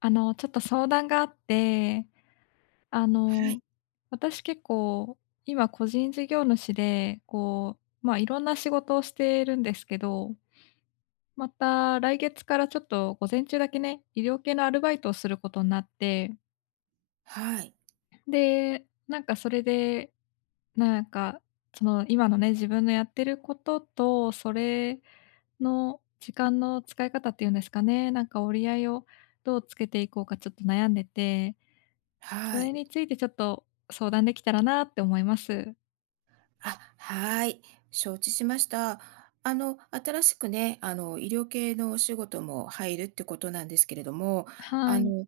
ちょっと相談があって、あはの、い。私結構、今個人事業主で、こう、まあ、いろんな仕事をしているんですけど、また来月からちょっと午前中だけね、医療系のアルバイトをすることになって、はい。で、なんかそれで、なんか、その今のね、自分のやってることと、それの時間の使い方っていうんですかね、なんか折り合いをどうつけていこうかちょっと悩んでて、そはれい。についてちょっと相談できたらなって思います。あ、はい。承知しました。新しくね、医療系のお仕事も入るってことなんですけれども、はあい。の、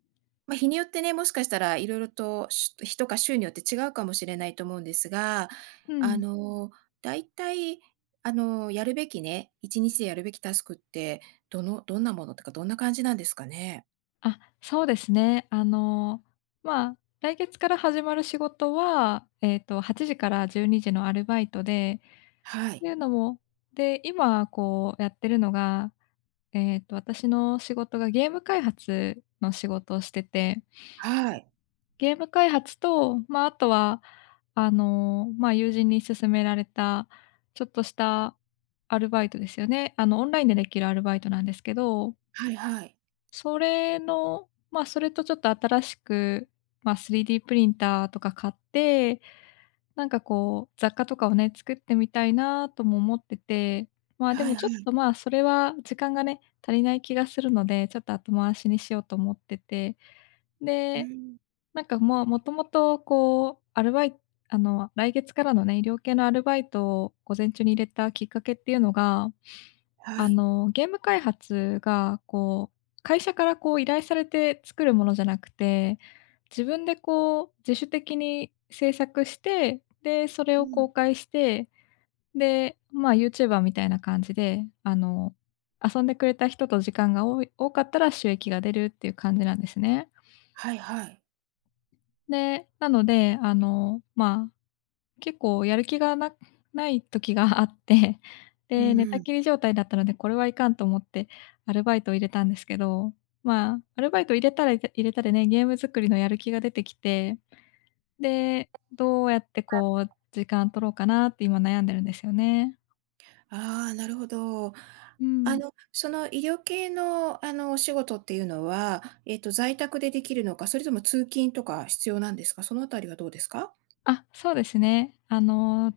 ま、日によってね、もしかしたら色々と、しゅ日とか週によって違うかもしれないと思うんですが、うあん。の、大体、やるべきね、1日でやるべきタスクって、どんなものとか、どんな感じなんですかね？あ、そうですね。まあ、来月から始まる仕事は、8時から12時のアルバイトで、はってい。いうのも、で、今こうやってるのが、私の仕事がゲーム開発の仕事をしてて、はい。ゲーム開発と、まあ、あとはまあ、友人に勧められた、ちょっとしたアルバイトですよね。オンラインでできるアルバイトなんですけど、はいはい。それの、まあ、それとちょっと新しく、まあ、3D プリンターとか買って、なんかこう、雑貨とかをね、作ってみたいなとも思ってて、まあ、ではいもはちょっい。と、まあ、それは時間がね、足りない気がするので、ちょっと後回しにしようと思ってて、うで、ん。なんか、まあ、もともとこう、アルバイあの、来月からのね、医療系のアルバイトを午前中に入れたきっかけっていうのが、はい。ゲーム開発がこう、会社からこう依頼されて作るものじゃなくて、自分でこう自主的に制作して、で、それうをん。公開して、で、まあ、ユーチューバーみたいな感じで、遊んでくれた人と時間が多かったら収益が出るっていう感じなんですね。はいはい。で、なので、まあ、結構やる気がない時があって、うで、ん寝うたん。きり状態だったので、これはいかんと思ってアルバイトを入れたんですけど、まあ、アルバイト入れたら入れたでね、ゲーム作りのやる気が出てきて、で、どうやってこう時間取ろうかなって今悩んでるんですよね。ああ、なるほど。うん。その医療系の、お仕事っていうのは、在宅でできるのか、それとも通勤とか必要なんですか？そのあたりはどうですか？あ、そうですね。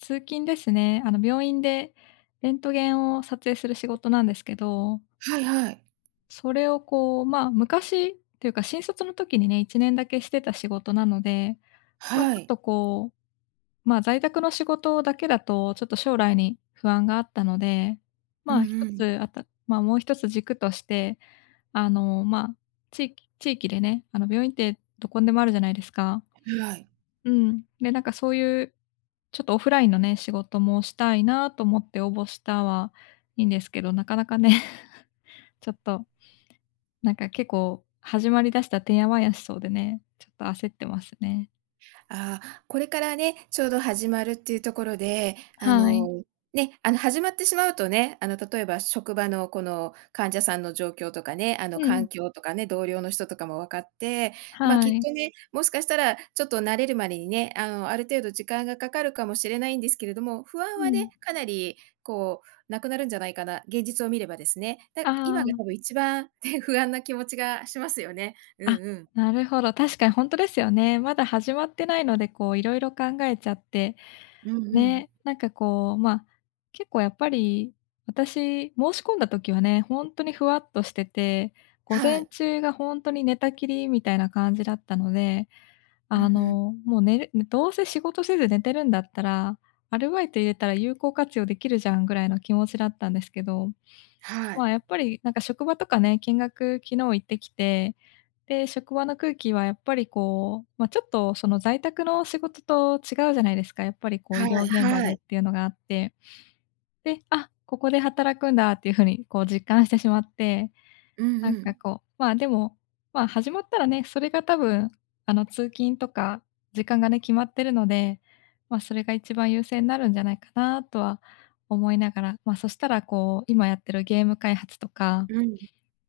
通勤ですね。病院でレントゲンを撮影する仕事なんですけど、はいはい。それをこう、まあ、昔っていうか、新卒の時にね、1年だけしてた仕事なので、まあ、はちょっい。とこう、まあ、在宅の仕事だけだと、ちょっと将来に不安があったので、うんまあ、1うん。つあたまあ、もう一つ軸として、まあ、地域地域でね、病院ってどこにでもあるじゃないですか。はい。うん。で、なんかそういう、ちょっとオフラインのね、仕事もしたいなと思って応募したはいいんですけど、なかなかね、ちょっとなんか結構、始まりだしたらてんやわんやしそうでね、ちょっと焦ってますね。ああ、これからね、ちょうど始まるっていうところで、はい。ね、始まってしまうとね、例えば職場のこの患者さんの状況とかね、うん。環境とかね、同僚の人とかも分かって、まあ、はきっい。とね、もしかしたらちょっと慣れるまでにね、ある程度時間がかかるかもしれないんですけれども、不安うはね、ん。かなりこなくなるんじゃないかな、現実を見ればですね。あ今あ、が多分一番ね、不安な気持ちがしますよね。うあ、んうん。なるほど、確かにほんとですよね。まだ始まってないので、こう、色々考えちゃって、うんうん。ね、なんかこう、ま、結構やっぱり、私、申し込んだ時はね、ほんとにふわっとしてて、午は前い。中がほんとに寝たきりみたいな感じだったので、うんうん。もう寝るどうせ仕事せず寝てるんだったら、アルバイト入れたら有効活用できるじゃんぐらいの気持ちだったんですけど、はい。ま、やっぱりなんか職場とかね、見学昨日行ってきて、で、職場の空気はやっぱりこう、ま、ちょっとその在宅の仕事と違うじゃないですか。やっぱりこう医は療い現場はでっい。ていうのがあって、で、あ、ここで働くんだっていう風にこう実感してしまって、うんなんうかん。こう、まあ、でも、まあ、始まったらね、それが多分、通勤とか時間がね、決まってるので、まあ、それが一番優先になるんじゃないかなとは思いながら、まあ、そしたらこう、今やってるゲーム開発とか、うん。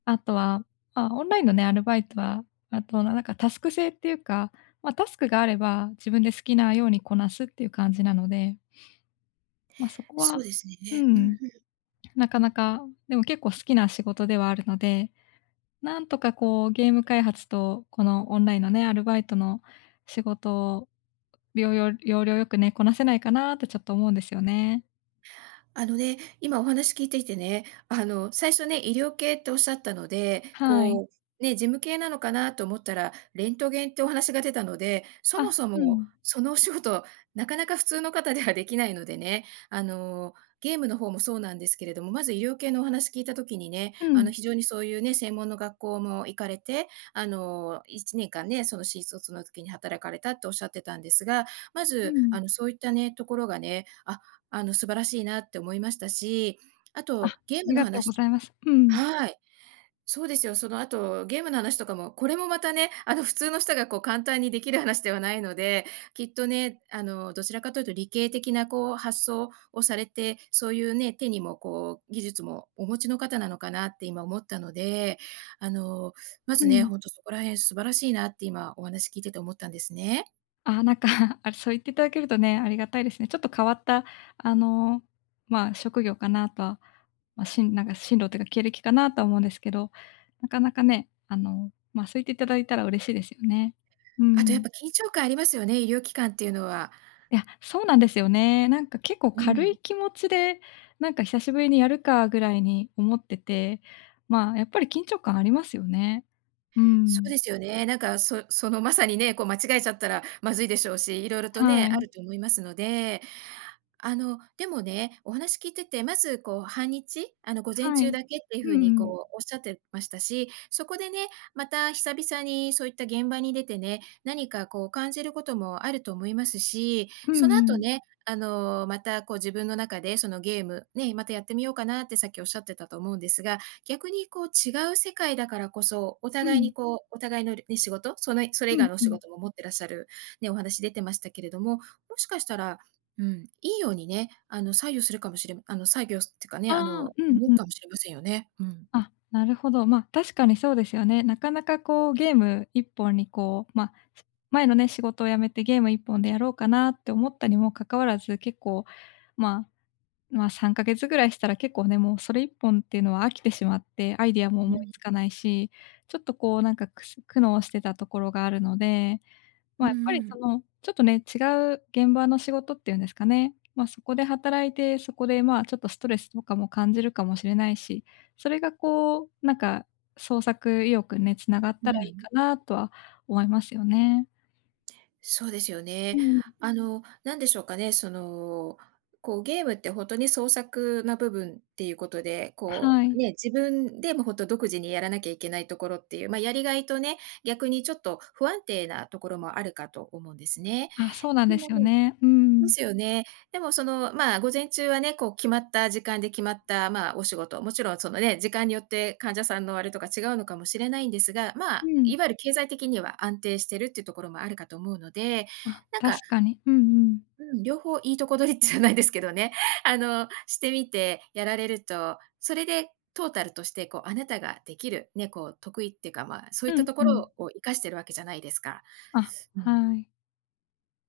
あとは、まあ、オンラインのね、アルバイトは、あと、なんかタスク制っていうか、まあ、タスクがあれば自分で好きなようにこなすっていう感じなので、まあ、そこそは、うですうね。うん、ん。なかなか、でも結構好きな仕事ではあるので、なんとかこう、ゲーム開発とこのオンラインのね、アルバイトの仕事を、りょうよ要領よくね、こなせないかなってちょっと思うんですよね。今お話聞いていてね、最初ね、医療系っておっしゃったので、はい。ね、事務系なのかなと思ったら、レントゲンってお話が出たので、そもあ、そうもん。そのお仕事、なかなか普通の方ではできないのでね、ゲームの方もそうなんですけれども、まず医療系のお話聞いたときにね、うん。非常にそういうね、専門の学校も行かれて、1年間ね、その新卒の時に働かれたっておっしゃってたんですが、まうず、ん。そういったね、ところがね、素晴らしいなって思いましたし、ああ、とあゲーりムのがとう話ごと、ざいます。うん。はい、そうですよ。その後ゲームの話とかも、これもまたね、普通の人が簡単にできる話ではないので、きっとね、どちらかというと理系的な発想をされて、そういうね、手にも技術もお持ちの方なのかなって今思ったので、あの、まうずね、ん。ほんとそこら辺素晴らしいなって今お話聞いてて思ったんですね。あ、なんか、あ、そう言っていただけるとね、ありがたいですね。ちょっと変わった、あの、まあ、職業かなとは、まあ、しんなんか進路というか経歴かなとは思うんですけど、なかなかね、まあ、そう言っていただいたら嬉しいですよね。うあとやっん。ぱ緊張感ありますよね、医療機関っていうのは。いや、そうなんですよね。なんか結構う軽ん。い気持ちで、なんか久しぶりにやるかぐらいに思ってて、まあ、やっぱり緊張感ありますよね。うそうん。ですよね。なんか、そのまさにね、間違えちゃったらまずいでしょうし、いろいろとね、はあい。ると思いますので、でもね、お話聞いてて、まず半日、午前はい。中うんだけっていう風うにん。おっしゃってましたし、そこでね、また久々にそういった現場に出てね、何か感じることもあると思いますし、うんうその後ん。ね、また自分の中でそのゲーム、ね、またやってみようかなってさっきおっしゃってたと思うんですが、逆に違う世界だからこそ、おう互いん。にお互いのね、仕事、それ以う外んのおう仕ん。事も持ってらっしゃる、ね、お話出てましたけれども、もしかしたらうん、いいようにね、作用するかもしれまあの、作業っていうかね、ああ、うん動うくん。かもしれませんよね。うん。あ、なるほど。まあ、確かにそうですよね。なかなかこうゲーム一本にこう、ま、前のね、仕事を辞めてゲーム一本でやろうかなって思ったにもかかわらず、結構、まあ、まあ、3ヶ月ぐらいしたら結構ね、もうそれ一本っていうのは飽きてしまって、アイディアもう思いん。つかないし、ちょっとこうなんか苦悩してたところがあるので、まうあ、やっんぱうりん。その、ちょっとね、違う現場の仕事っていうんですかね、ま、そこで働いて、そこでまあ、ちょっとストレスとかも感じるかもしれないし、それがこう、なんか創作意欲にね、繋がっうたらいいん。かなとは思いますよね。そうですようね。ん。なんでしょうかね、ゲームって本当に創作な部分っていうことで、はい。ね、自分でもほんと独自にやらなきゃいけないところっていう、まあ、やりがいとね、逆にちょっと不安定なところもあるかと思うんですね。あ、そうなんででもすよね。うでん。すよね。でもまあ、午前中はね、決まった時間で決まった、まあ、お仕事、もちろんそのね、時間によって患者さんのあれとか違うのかもしれないんですが、まうあ、ん。いわゆる経済的には安定してるっていうところもあるかと思うので、あ、なんか、確かに。うんうん。うん、両方いいとこ取りってじゃないですけどね、してみてやられると、それでトータルとして、あなたができる、ね、得意っていうか、まあ、そうういったんとうこん。ろを活かしてるわけじゃないですか。あ、うん。はい。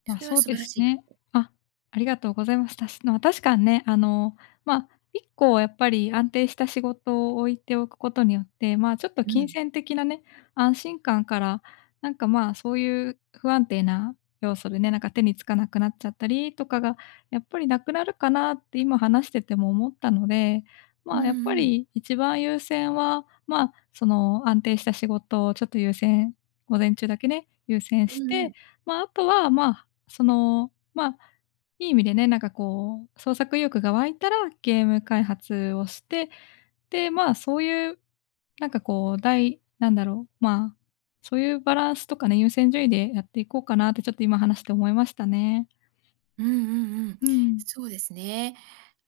まあ、それはそう素で晴らすしいね。な。あ、ありがとうございます。たしまあ、確かにね、まあ、一個やっぱり安定した仕事を置いておくことによって、まあ、ちょっとう金ん。銭的なね、安心感から、なんか、まあ、そういう不安定な要素でね、なんか手につかなくなっちゃったりとかが、やっぱりなくなるかなって今話してても思ったので、うまあ、やっんぱうん。り一番優先は、まあ、その安定した仕事をちょっと午前中だけね、優先うしんうて、ん。まあ、あとは、まあ、その、まあ、いい意味でね、なんかこう、創作意欲が湧いたらゲーム開発をして、で、まあ、そういう、なんかこう、なんだろう、まあ、そういうバランスとかね、優先順位でやっていこうかなってちょっと今話して思いましたね。うんうんうん。うん。そうですね。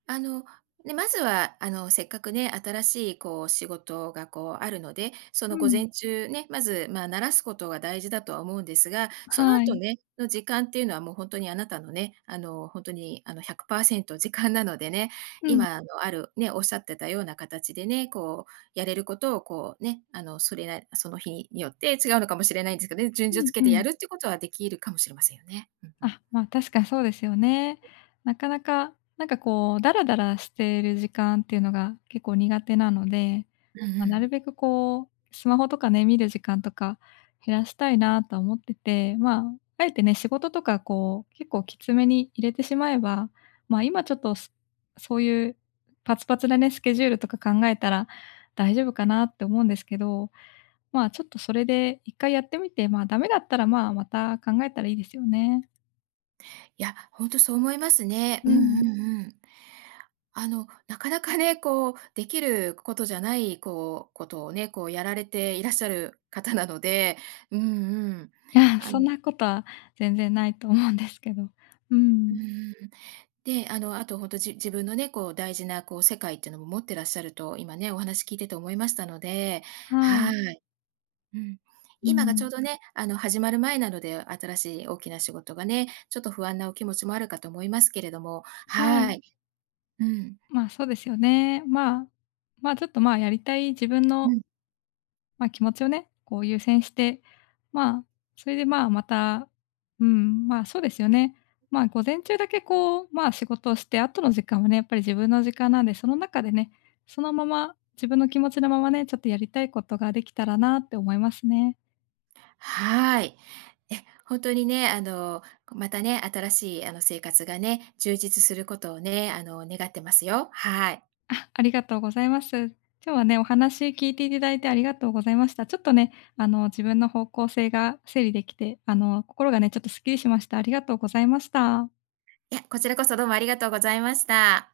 あの、ね、まずは、せっかくね、新しい仕事があるので、そうの午ん。前中ね、まず、まあ、慣らすことが大事だとは思うんですが、そのは後い。ね、の時間っていうのはもう本当にあなたのね、本当に100%時間なのでね、うん。今あるね、おっしゃってたような形でね、こうやれることをこうね、それなその日によって違うのかもしれないんですけどね、順序うんつけうてやん。るってことはできるかもしれませんよね。うんうん。あ、まあ、確かにそうですよね。なかなか、なんかこう、ダラダラしている時間っていうのが結構苦手なので、うんうまあ、なるん。べくこう、スマホとかね、見る時間とか減らしたいなとは思ってて、まあ、あえてね、仕事とかこう、結構きつめに入れてしまえば、まあ、今ちょっと、そういうパツパツなね、スケジュールとか考えたら大丈夫かなって思うんですけど、まあ、ちょっとそれで一回やってみて、まあ、ダメだったら、まあ、また考えたらいいですよね。いや、本当そう思いますね。ううんうん。んうん。なかなかね、できることじゃない、ことをね、やられていらっしゃる方なので、うんうん。いやあうそんのなことは全然ないと思うんですけど。ううん。ん。うん。で、あと本当自分のね、大事な、世界っていうのも持ってらっしゃると、今ね、お話聞いてて思いましたので、ははい。い。うん。う今がちん。ょうどね、始まる前なので、新しい大きな仕事がね、ちょっと不安なお気持ちもあるかと思いますけれども、ははい。い。うん。まあ、そうですよね。まあ、ちょっと、まあ、やりたい自分うの、ん。まあ、気持ちをね、こう優先して、まあ、それで、まあ、また、うん、まあ、そうですよね。まあ、午前中だけこう、まあ、仕事をして、後の時間はね、やっぱり自分の時間なんで、その中でね、そのまま、自分の気持ちのままね、ちょっとやりたいことができたらなって思いますね。はい。え、本当にね、またね、新しい生活がね、充実することをね、願ってますよ。はい。あ、ありがとうございます。今日はね、お話聞いていただいてありがとうございました。ちょっとね、自分の方向性が整理できて、心がね、ちょっとすっきりしました。ありがとうございました。いや、こちらこそどうもありがとうございました。